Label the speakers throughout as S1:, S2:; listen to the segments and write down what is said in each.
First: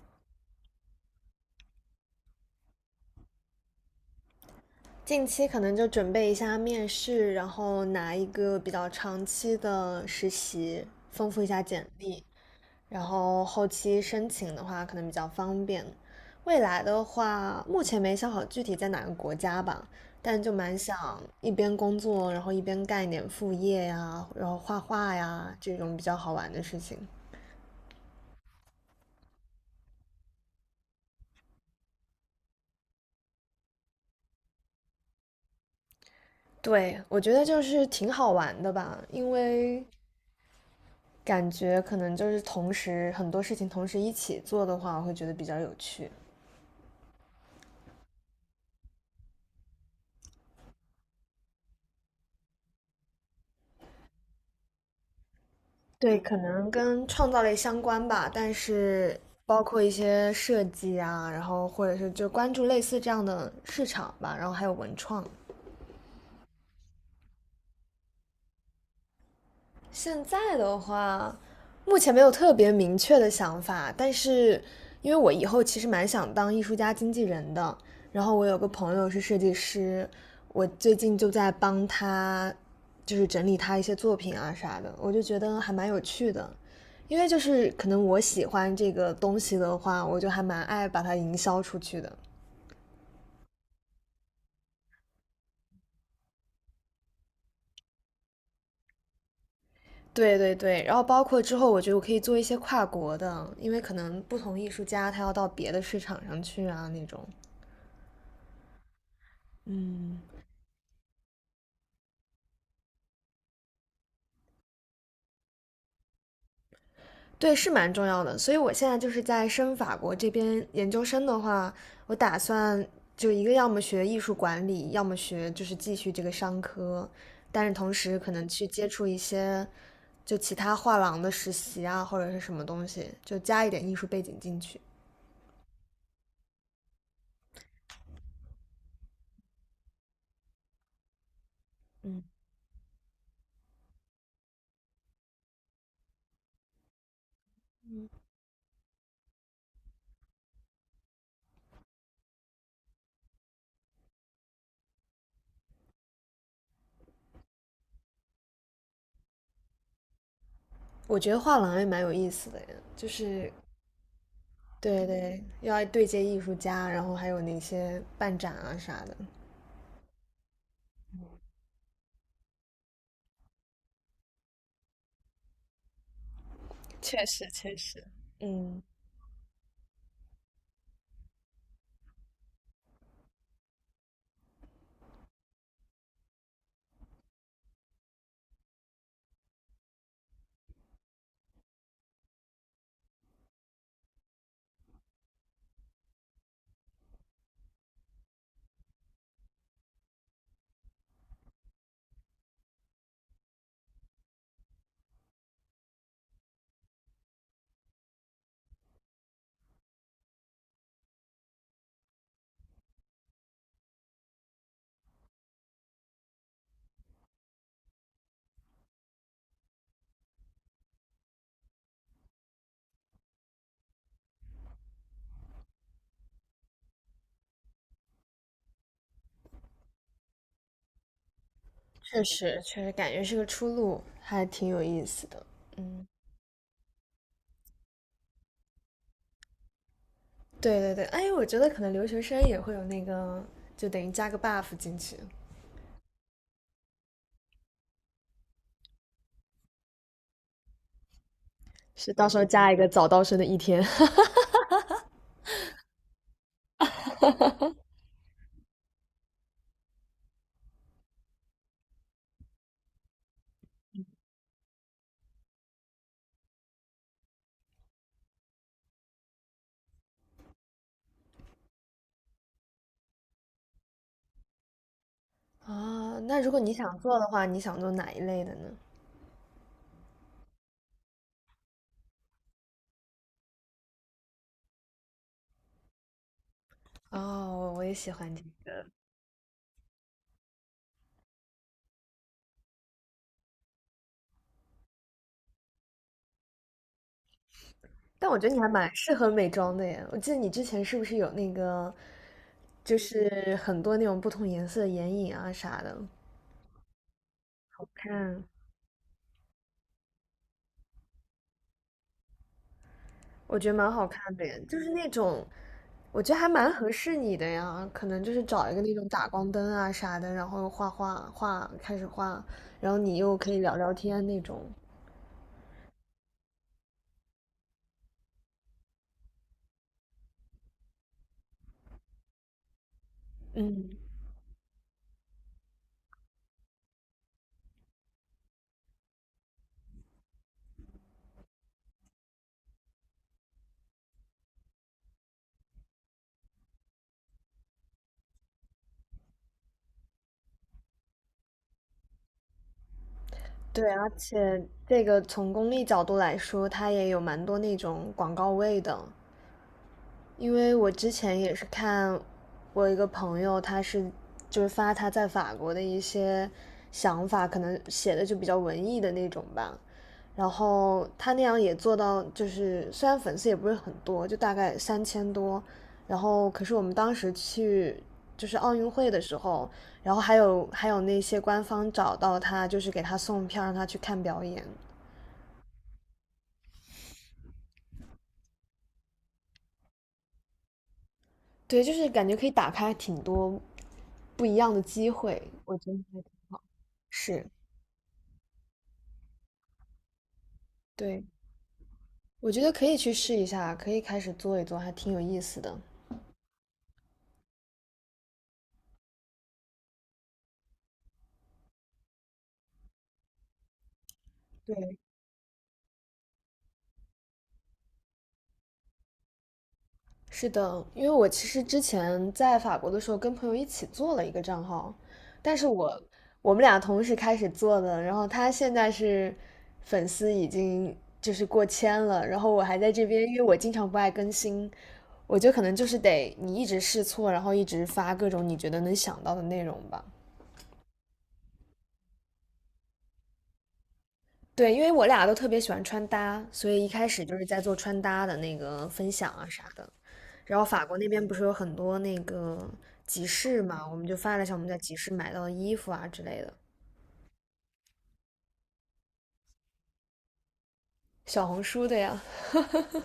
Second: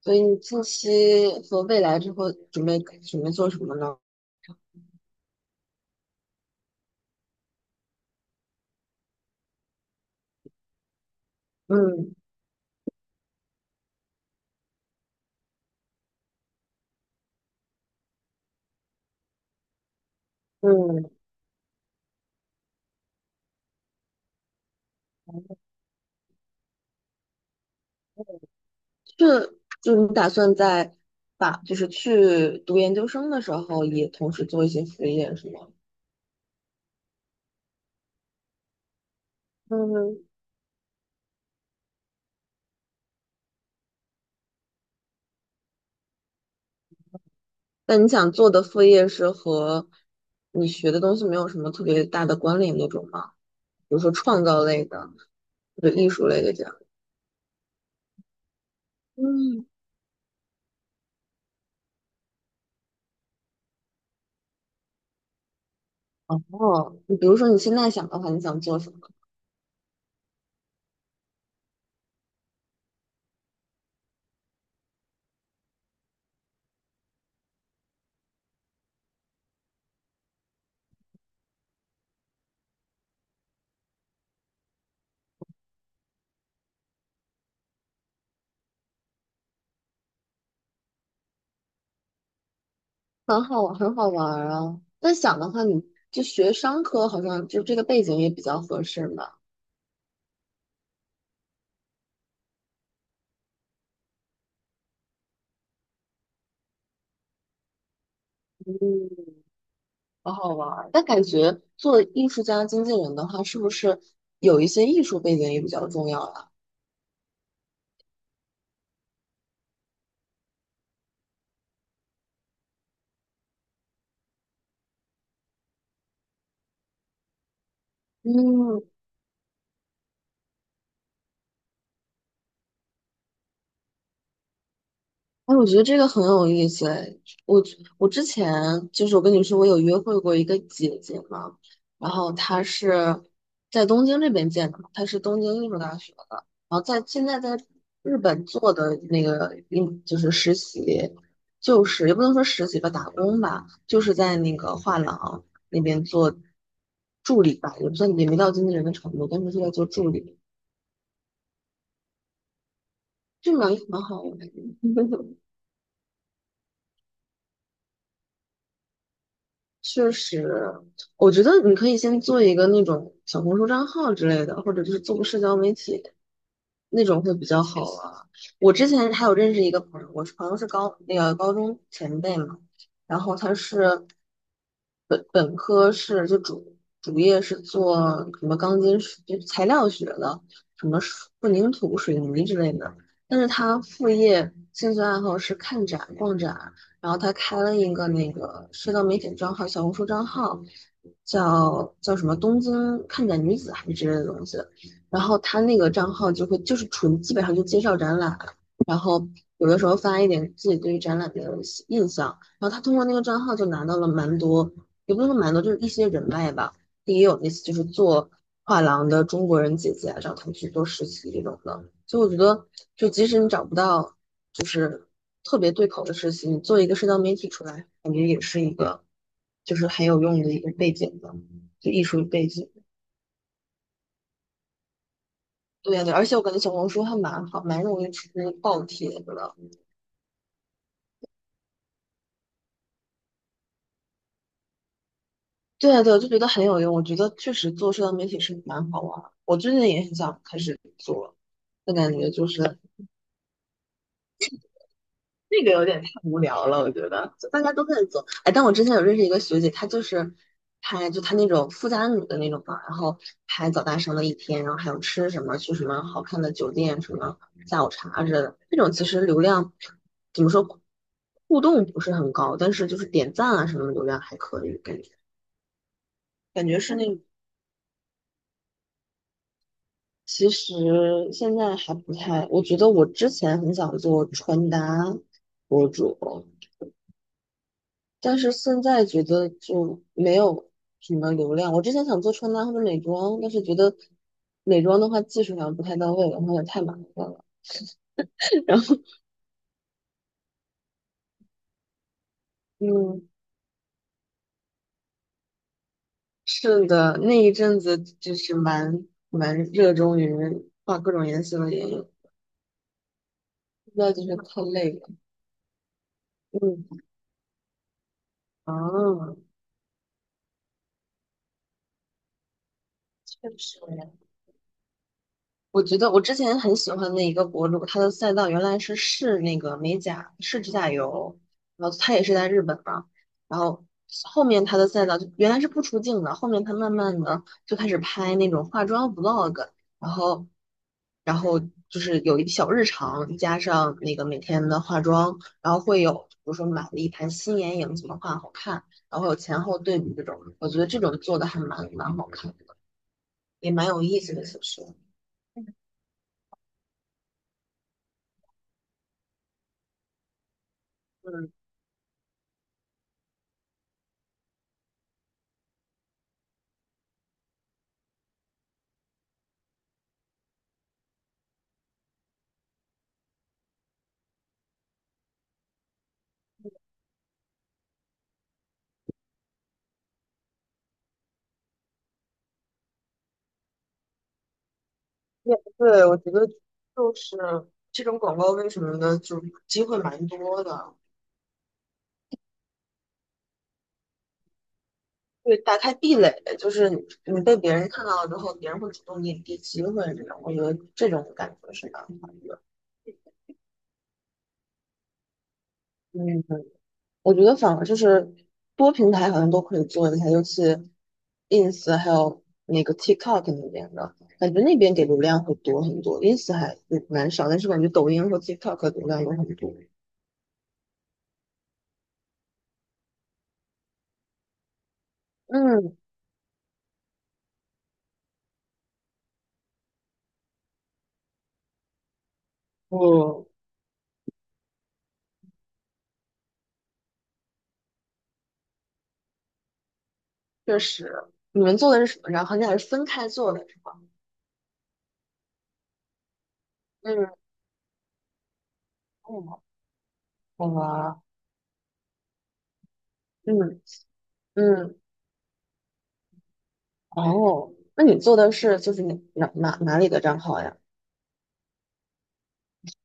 S1: 所以你近期和未来之后准备做什么呢？
S2: 近期可能就准备一下面试，然后拿一个比较长期的实习，丰富一下简
S1: 嗯
S2: 历，然后后期申请的话可能比较方便。未来的话，目前没想好具体在哪个国家吧，但就蛮
S1: 嗯，
S2: 想一边工作，然后一边干一点副业呀，然后画画呀，这种比较好玩的事情。
S1: 是，就你打算在把就是去读研究生的时候，也同时做一些副业是吗？
S2: 对，我觉得就是挺好玩的吧，因为
S1: 嗯，
S2: 感觉可能就是同时很多事情同时一起做的话，我会觉得比较有趣。
S1: 那你想做的副业是和你学的东西没有什么特别大的关联那种吗？比如说创造类的或者艺
S2: 对，
S1: 术
S2: 可
S1: 类的这
S2: 能
S1: 样。
S2: 跟创造类相关吧，但是包
S1: 嗯，
S2: 括一些设计啊，然后或者是就关注类似这样的市场吧，然后还有文创。
S1: 哦，你比如说你现在想的话，你想做什么？
S2: 现在的话，目前没有特别明确的想法，但是因为我以后其实蛮想当艺术家经纪人的，然后我有个朋友是设计师，我最近就在帮他，就是整理他一些作品啊啥的，我就觉得还蛮有趣的，因为就是可能我喜欢这个东西的话，我就还蛮爱把它营销出去的。
S1: 很好玩，很好玩儿啊！但想的话，你就学商科，好像就这个背景也比较合适嘛。
S2: 对对对，然后包括之后，我觉得我可以做一些跨国的，因为可能不同艺术家他要到别的市场上去啊那种。
S1: 嗯，好好玩儿。但感觉做艺术家、经纪人的话，是不是有一些艺术背景也比较重要呀？
S2: 对，是蛮重要的。所以我现在就是在申法国这边研究生的话，我打算就一个要么学艺术管理，要么学就是继续这个商科，但是同时可能去
S1: 嗯，
S2: 接触一些就其他画廊的实习啊，或者是什么东西，就加一点艺术背景进去。
S1: 哎，我觉得这个很有意思哎。我我之前就是我跟你说，我有约会过一个姐姐嘛，然
S2: 嗯，
S1: 后她是在东京这边见的嘛，她是东京艺术大学的，然后现在在日本做的那个就是实习，就是也不能说实习吧，打工吧，就是在那个画廊那边做助理吧，也不算也没到经纪人的程度，但是是在做助理，
S2: 我觉得画廊也蛮有意思的呀，就是
S1: 就蛮好玩的。
S2: 对对，要对接艺术家，然后还有那些办展啊啥的。
S1: 确实，我觉得你可以先做一个那种小红书账号之类的，或者就是做个社交媒体，那种
S2: 确
S1: 会比
S2: 实，
S1: 较
S2: 确
S1: 好
S2: 实。
S1: 啊。我
S2: 嗯，
S1: 之前还有认识一个朋友，我朋友是高那个高中前辈嘛，然后他是本科是就主业是做什么钢筋水就材料学的，什么水混凝土、水泥之类的，但是他副业兴趣爱好是看展、逛展，然后他开了一个那个社交媒体账号、小红书账号，叫什么东京看展女子还是之类的东西。然后他那个账号就会就是纯基本上就介绍展览，然后有的时候发一点自己对于展览的印象，然后他通过那个账号就拿到了蛮多，也不能说蛮多，就是一些人脉吧，也有那些就是做画廊的中国人姐姐啊，找他们去做实习这种的，所以我觉得就即使你找不到就是特别对口的实习，你做一个社交媒体出来，感觉也是一个就是很有用的一个背景的，就艺
S2: 确
S1: 术背
S2: 实，
S1: 景。
S2: 确实感觉是个出路，还挺有意思的。
S1: 对呀，对，而且我感觉小红书还蛮好，蛮容易出爆帖子的。
S2: 对对对，哎，我觉得可能留学生也会有那个，就等于加个 buff 进去
S1: 对呀对，我就觉得很有用。我觉得确实做社交媒体是蛮好玩儿，我最近也很想开始做，但感
S2: 是到
S1: 觉
S2: 时候
S1: 就
S2: 加一
S1: 是
S2: 个早到生的一天。
S1: 那个有点太无聊了，我觉得就大家都在做。哎，但我之前有认识一个学姐，她就是拍就她那种富家女的那种吧，然后拍早大生的一天，然后还有吃什么，去什么好看的酒店，什么下午茶之类的。这种其实流量怎么说，互动不是很高，但是就是点赞啊什么的流量还可以，感觉
S2: 啊。那如果
S1: 感
S2: 你
S1: 觉是
S2: 想
S1: 那
S2: 做
S1: 种。
S2: 的话，你想做哪一类的呢？
S1: 其实现在还不太，我觉得我之前很想做穿搭博主，
S2: 哦，我也喜欢
S1: 但
S2: 这
S1: 是
S2: 个
S1: 现在觉得就没有什么流量。我之前想做穿搭或者美妆，但是觉得美妆的话技术上不太到位，然后也太麻烦了。
S2: 但我觉得你 还
S1: 然
S2: 蛮
S1: 后，
S2: 适合美妆的耶。我记得你之前是不是有那个，就
S1: 嗯，
S2: 是很多那种不同颜色的眼影啊啥的？
S1: 是的，那一阵子就
S2: 看，
S1: 是蛮热衷于画各种颜色的眼影，
S2: 我觉得蛮
S1: 现
S2: 好
S1: 在就
S2: 看
S1: 是
S2: 的
S1: 太
S2: 耶，就是
S1: 累
S2: 那
S1: 了。
S2: 种，我觉得还蛮合
S1: 嗯，
S2: 适你的呀。可能就是找一个那种打
S1: 啊，
S2: 光灯啊啥的，然后画画画，开始画，然后你又可
S1: 确
S2: 以聊
S1: 实。
S2: 聊天那种。
S1: 我觉得我之前很喜欢的一个博主，他的赛道原来是试那个美甲，试指甲油，然后他也是在日本嘛，然后
S2: 嗯，
S1: 后面他的赛道就原来是不出镜的，后面他慢慢的就开始拍那种化妆 vlog,然后然后就是有一小日常，加上那个每天的化妆，然后会有比如说买了一盘新眼影怎么画好看，然后有前后对比这种，我觉得这种做的还蛮好看的，也蛮
S2: 对，
S1: 有
S2: 而
S1: 意思的，其
S2: 且
S1: 实。
S2: 这个从功利角度来说，它也有蛮多那种广告位的。因为我之前
S1: 嗯。
S2: 也是看我一个朋友，他是就是发他在法国的一些想法，可能写的就比较文艺的那种吧。然后他那样也做到，就是虽然粉丝也不是很多，就大概三千多。然后可是我们当时去就是奥运会的时候，然后还有那些官方找到他，就是给他送票，让他去看表演。
S1: 也不对，我觉得就是这种广告为什么呢？就是机会蛮多的，
S2: 对，就是感觉可以打开挺多不一样的机会，
S1: 对，打
S2: 我觉
S1: 开
S2: 得
S1: 壁
S2: 还
S1: 垒，就是你
S2: 是。
S1: 被别人看到了之后，别人会主动给你递机会这种，我觉得这
S2: 对，
S1: 种感觉是蛮好
S2: 我
S1: 的。
S2: 觉得可以去试一下，可以开始做一做，还挺有意思的。
S1: 嗯，我觉得反而就是多平台好像都可以做一下，尤其 ins 还有那个 TikTok 那边的，感觉那边
S2: 对，
S1: 给流量会多很多，ins 还蛮少，但是感觉抖音和 TikTok 流量有很多。
S2: 是的，因为我其实之前在法国的时候跟朋友一起做了一个账号，但是
S1: 嗯，
S2: 我们俩同时开始做的，然后他现在是粉丝已经就是过千了，然后我还在这边，因为
S1: 我
S2: 我经常不爱更新，我觉得可能就是得你一直试错，然后一直发各种你觉得能想到的内容吧。
S1: 确实，你们做的是什么？账号？你俩是分开做的是吧？
S2: 对，因为我俩都特别喜欢穿搭，所以一开始
S1: 嗯，
S2: 就是在做穿搭的那个分享
S1: 哦，
S2: 啊啥的。然后法国那
S1: 我，
S2: 边不是有很多那个集市
S1: 嗯
S2: 嘛，我们就发了一下我们在集
S1: 嗯，
S2: 市买到的衣服啊之类的，
S1: 哦，那你做的是就是你哪里的账号呀？
S2: 小红书的呀。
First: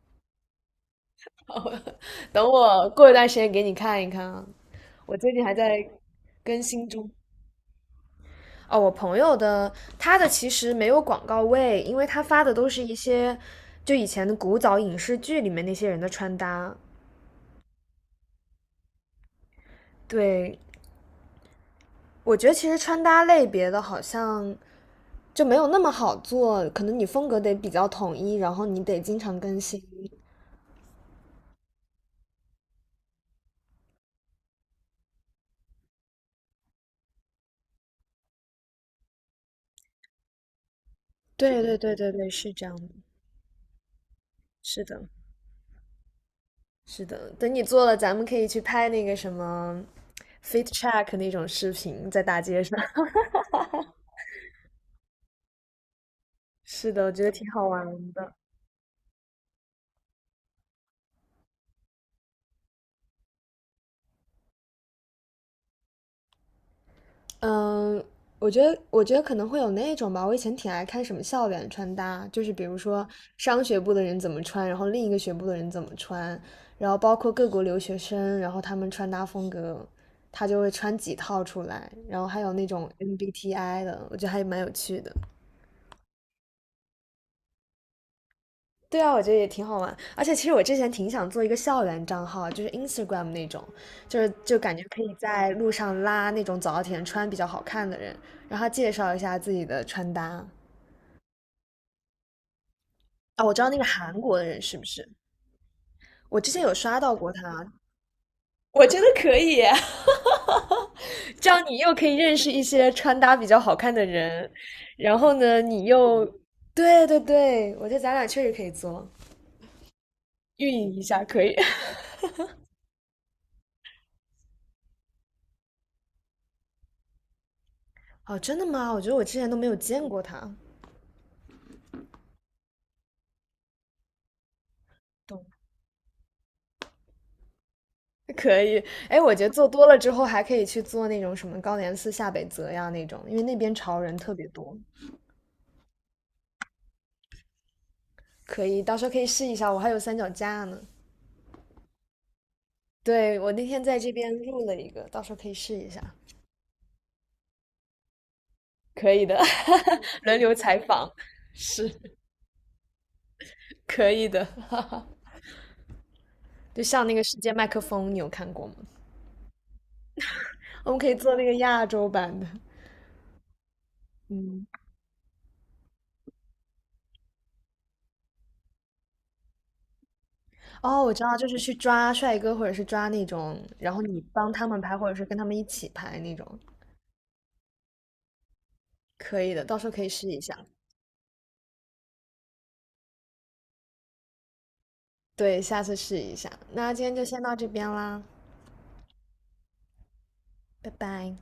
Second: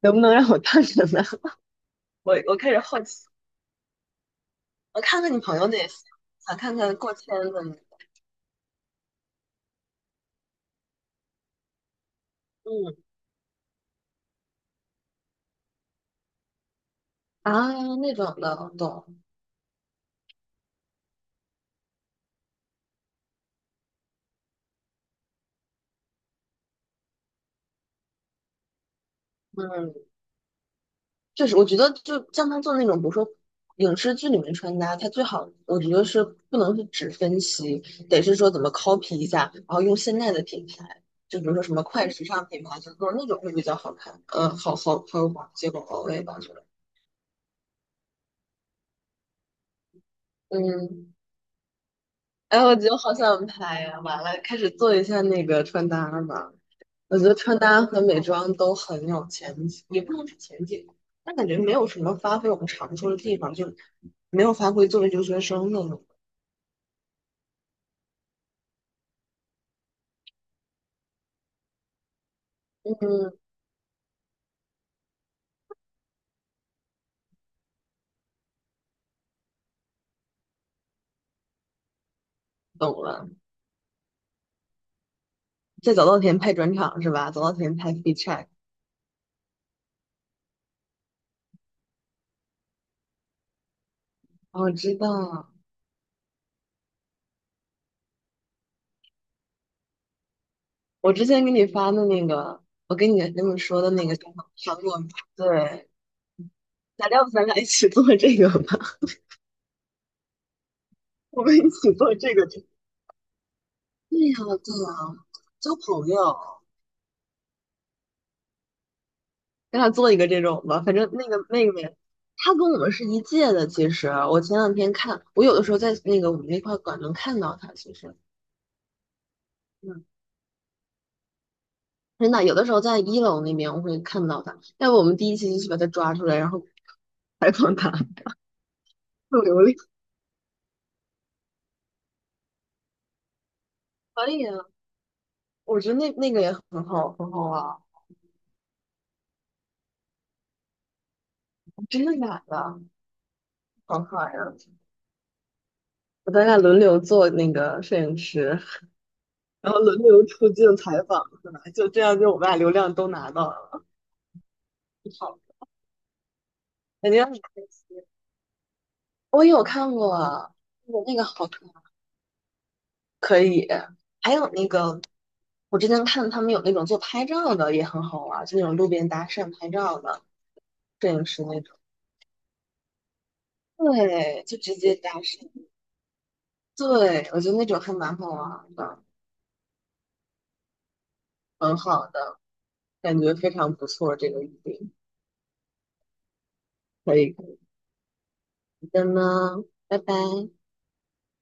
S1: 能不能让我看看呢？我
S2: 等
S1: 我开始
S2: 我
S1: 好
S2: 过一
S1: 奇，
S2: 段时间给你看一看啊，
S1: 我
S2: 我
S1: 看
S2: 最
S1: 看你
S2: 近还
S1: 朋友
S2: 在
S1: 那些，想
S2: 更
S1: 看
S2: 新
S1: 看
S2: 中。
S1: 过千的，
S2: 哦，我朋友的他的其实没有广告位，因为他发的都
S1: 那
S2: 是一些就以前的古早影视剧里面那些人的穿搭。
S1: 那种的，懂，
S2: 对，我觉得其实穿搭类别的好像就没有那么好做，可能你风格得比较统一，然后你得经常更新。
S1: 嗯。就是我觉得就像他做那种，比如说影视剧里面穿搭，他最好我觉得是不能是只分析，得是说怎么 copy 一下，然后用现在的品牌，就比如
S2: 对
S1: 说什
S2: 对
S1: 么
S2: 对
S1: 快
S2: 对
S1: 时
S2: 对，
S1: 尚
S2: 是
S1: 品
S2: 这样
S1: 牌，
S2: 的，
S1: 就做那种会比较好看，嗯，好
S2: 是
S1: 好
S2: 的，
S1: 好，有结果我也吧，我觉得。
S2: 是的，等你做了，咱们可以去拍那个什么 fit
S1: 嗯，
S2: check 那种视频，在大
S1: 哎，
S2: 街
S1: 我
S2: 上。
S1: 觉得好 想拍呀、完了，开始做一下那个穿搭吧。
S2: 是的，我
S1: 我
S2: 觉
S1: 觉
S2: 得
S1: 得
S2: 挺
S1: 穿
S2: 好
S1: 搭
S2: 玩
S1: 和美
S2: 的。
S1: 妆都很有前景，也不能是前景，但感觉没有什么发挥我们长处的地方，就没有发挥作为留学生的。
S2: 嗯，我觉得，我觉得可能会有那种吧。我以前挺爱看什么校园穿搭，就是比如说
S1: 嗯，
S2: 商学部的人怎么穿，然后另一个学部的人怎么穿，然后包括各国留学生，然后他们穿搭风格，他就会穿几套出来，然后还有那种
S1: 懂了。
S2: MBTI 的，我觉得还蛮有趣的。
S1: 在早稻田拍转场是吧？早稻田拍 f e e check。
S2: 对啊，我觉得也挺好玩。而且其实我之前挺想做一个校园账号，就是 Instagram 那种，就是就
S1: 哦，我
S2: 感觉
S1: 知
S2: 可以在
S1: 道。
S2: 路上拉那种早稻田穿比较好看的人，让他介绍一下自己的穿搭。
S1: 我之前给你发的那个，我给你
S2: 啊，
S1: 跟
S2: 我
S1: 么
S2: 知道那
S1: 说
S2: 个
S1: 的那个
S2: 韩
S1: 叫什
S2: 国
S1: 么
S2: 的人
S1: 糖
S2: 是不
S1: 果吗，
S2: 是？
S1: 对，
S2: 我之前有刷
S1: 咱
S2: 到
S1: 要不
S2: 过
S1: 咱俩一
S2: 他，
S1: 起做这个吧？
S2: 我觉得可以。
S1: 我
S2: 这
S1: 们一
S2: 样你
S1: 起
S2: 又可
S1: 做
S2: 以
S1: 这
S2: 认
S1: 个。
S2: 识一
S1: 对
S2: 些穿搭比较好看的
S1: 呀，
S2: 人，
S1: 对呀，
S2: 然后呢，
S1: 交
S2: 你
S1: 朋友，
S2: 又，对对对，我觉得咱俩确实可以做，
S1: 咱俩做一个这种
S2: 运
S1: 吧。
S2: 营
S1: 反
S2: 一
S1: 正
S2: 下
S1: 那
S2: 可
S1: 个
S2: 以，
S1: 妹 妹，她跟我们是一届的。的其实，我前两天看，看有的时候在那个我们那块馆能看到她。
S2: 哦，真的吗？我觉得我之前都没有
S1: 嗯。
S2: 见过他。
S1: 真的，有的时候在一楼那边我会看到他，要不我们第一
S2: 懂
S1: 期就去把他抓出来，然后采访他，
S2: 可以。哎，我
S1: 不
S2: 觉得
S1: 流
S2: 做
S1: 利。
S2: 多了之后还可以去做那种什么高莲寺下北泽呀那种，因为那边潮人
S1: 可
S2: 特
S1: 以
S2: 别
S1: 啊，
S2: 多，
S1: 我觉得那个也很好，很好啊。
S2: 可以，到时候可以试一下，我还有三脚架呢。
S1: 真的假的？
S2: 对，我那天在
S1: 好
S2: 这
S1: 可爱
S2: 边
S1: 啊！
S2: 录了一个，到时候可以试一下。
S1: 我咱俩轮流做那个摄影师，
S2: 可以的，
S1: 然后轮 流
S2: 轮
S1: 出
S2: 流
S1: 镜
S2: 采
S1: 采
S2: 访
S1: 访，是 吧？就
S2: 是
S1: 这样，就我们俩流量都拿到了。
S2: 可以的。
S1: 好，
S2: 就像
S1: 感
S2: 那个
S1: 觉很
S2: 世
S1: 开
S2: 界麦克
S1: 心。
S2: 风，你有看过吗？
S1: 我有看过
S2: 我
S1: 那
S2: 们
S1: 个
S2: 可以
S1: 那个
S2: 做那
S1: 好
S2: 个
S1: 可
S2: 亚洲版的。
S1: 可以。还有
S2: 嗯，
S1: 那个，我之前看他们有那种做拍照的，也很好玩儿就那种路边搭讪拍照的，
S2: 哦，
S1: 摄
S2: 我知
S1: 影
S2: 道，
S1: 师
S2: 就是
S1: 那
S2: 去
S1: 种。
S2: 抓帅哥，或者是抓那种，然后你
S1: 对，
S2: 帮
S1: 就
S2: 他
S1: 直
S2: 们
S1: 接
S2: 拍，或
S1: 搭
S2: 者是跟他
S1: 讪。
S2: 们一起拍那种，
S1: 对，我觉得那种还蛮好玩儿的，
S2: 可以的，到时候可以试一下。
S1: 很好的，感觉非常不错。这个预定
S2: 对，下次试一下。那今天
S1: 可
S2: 就
S1: 以，
S2: 先
S1: 可
S2: 到
S1: 以
S2: 这边啦，
S1: 的呢，拜拜。
S2: 拜拜。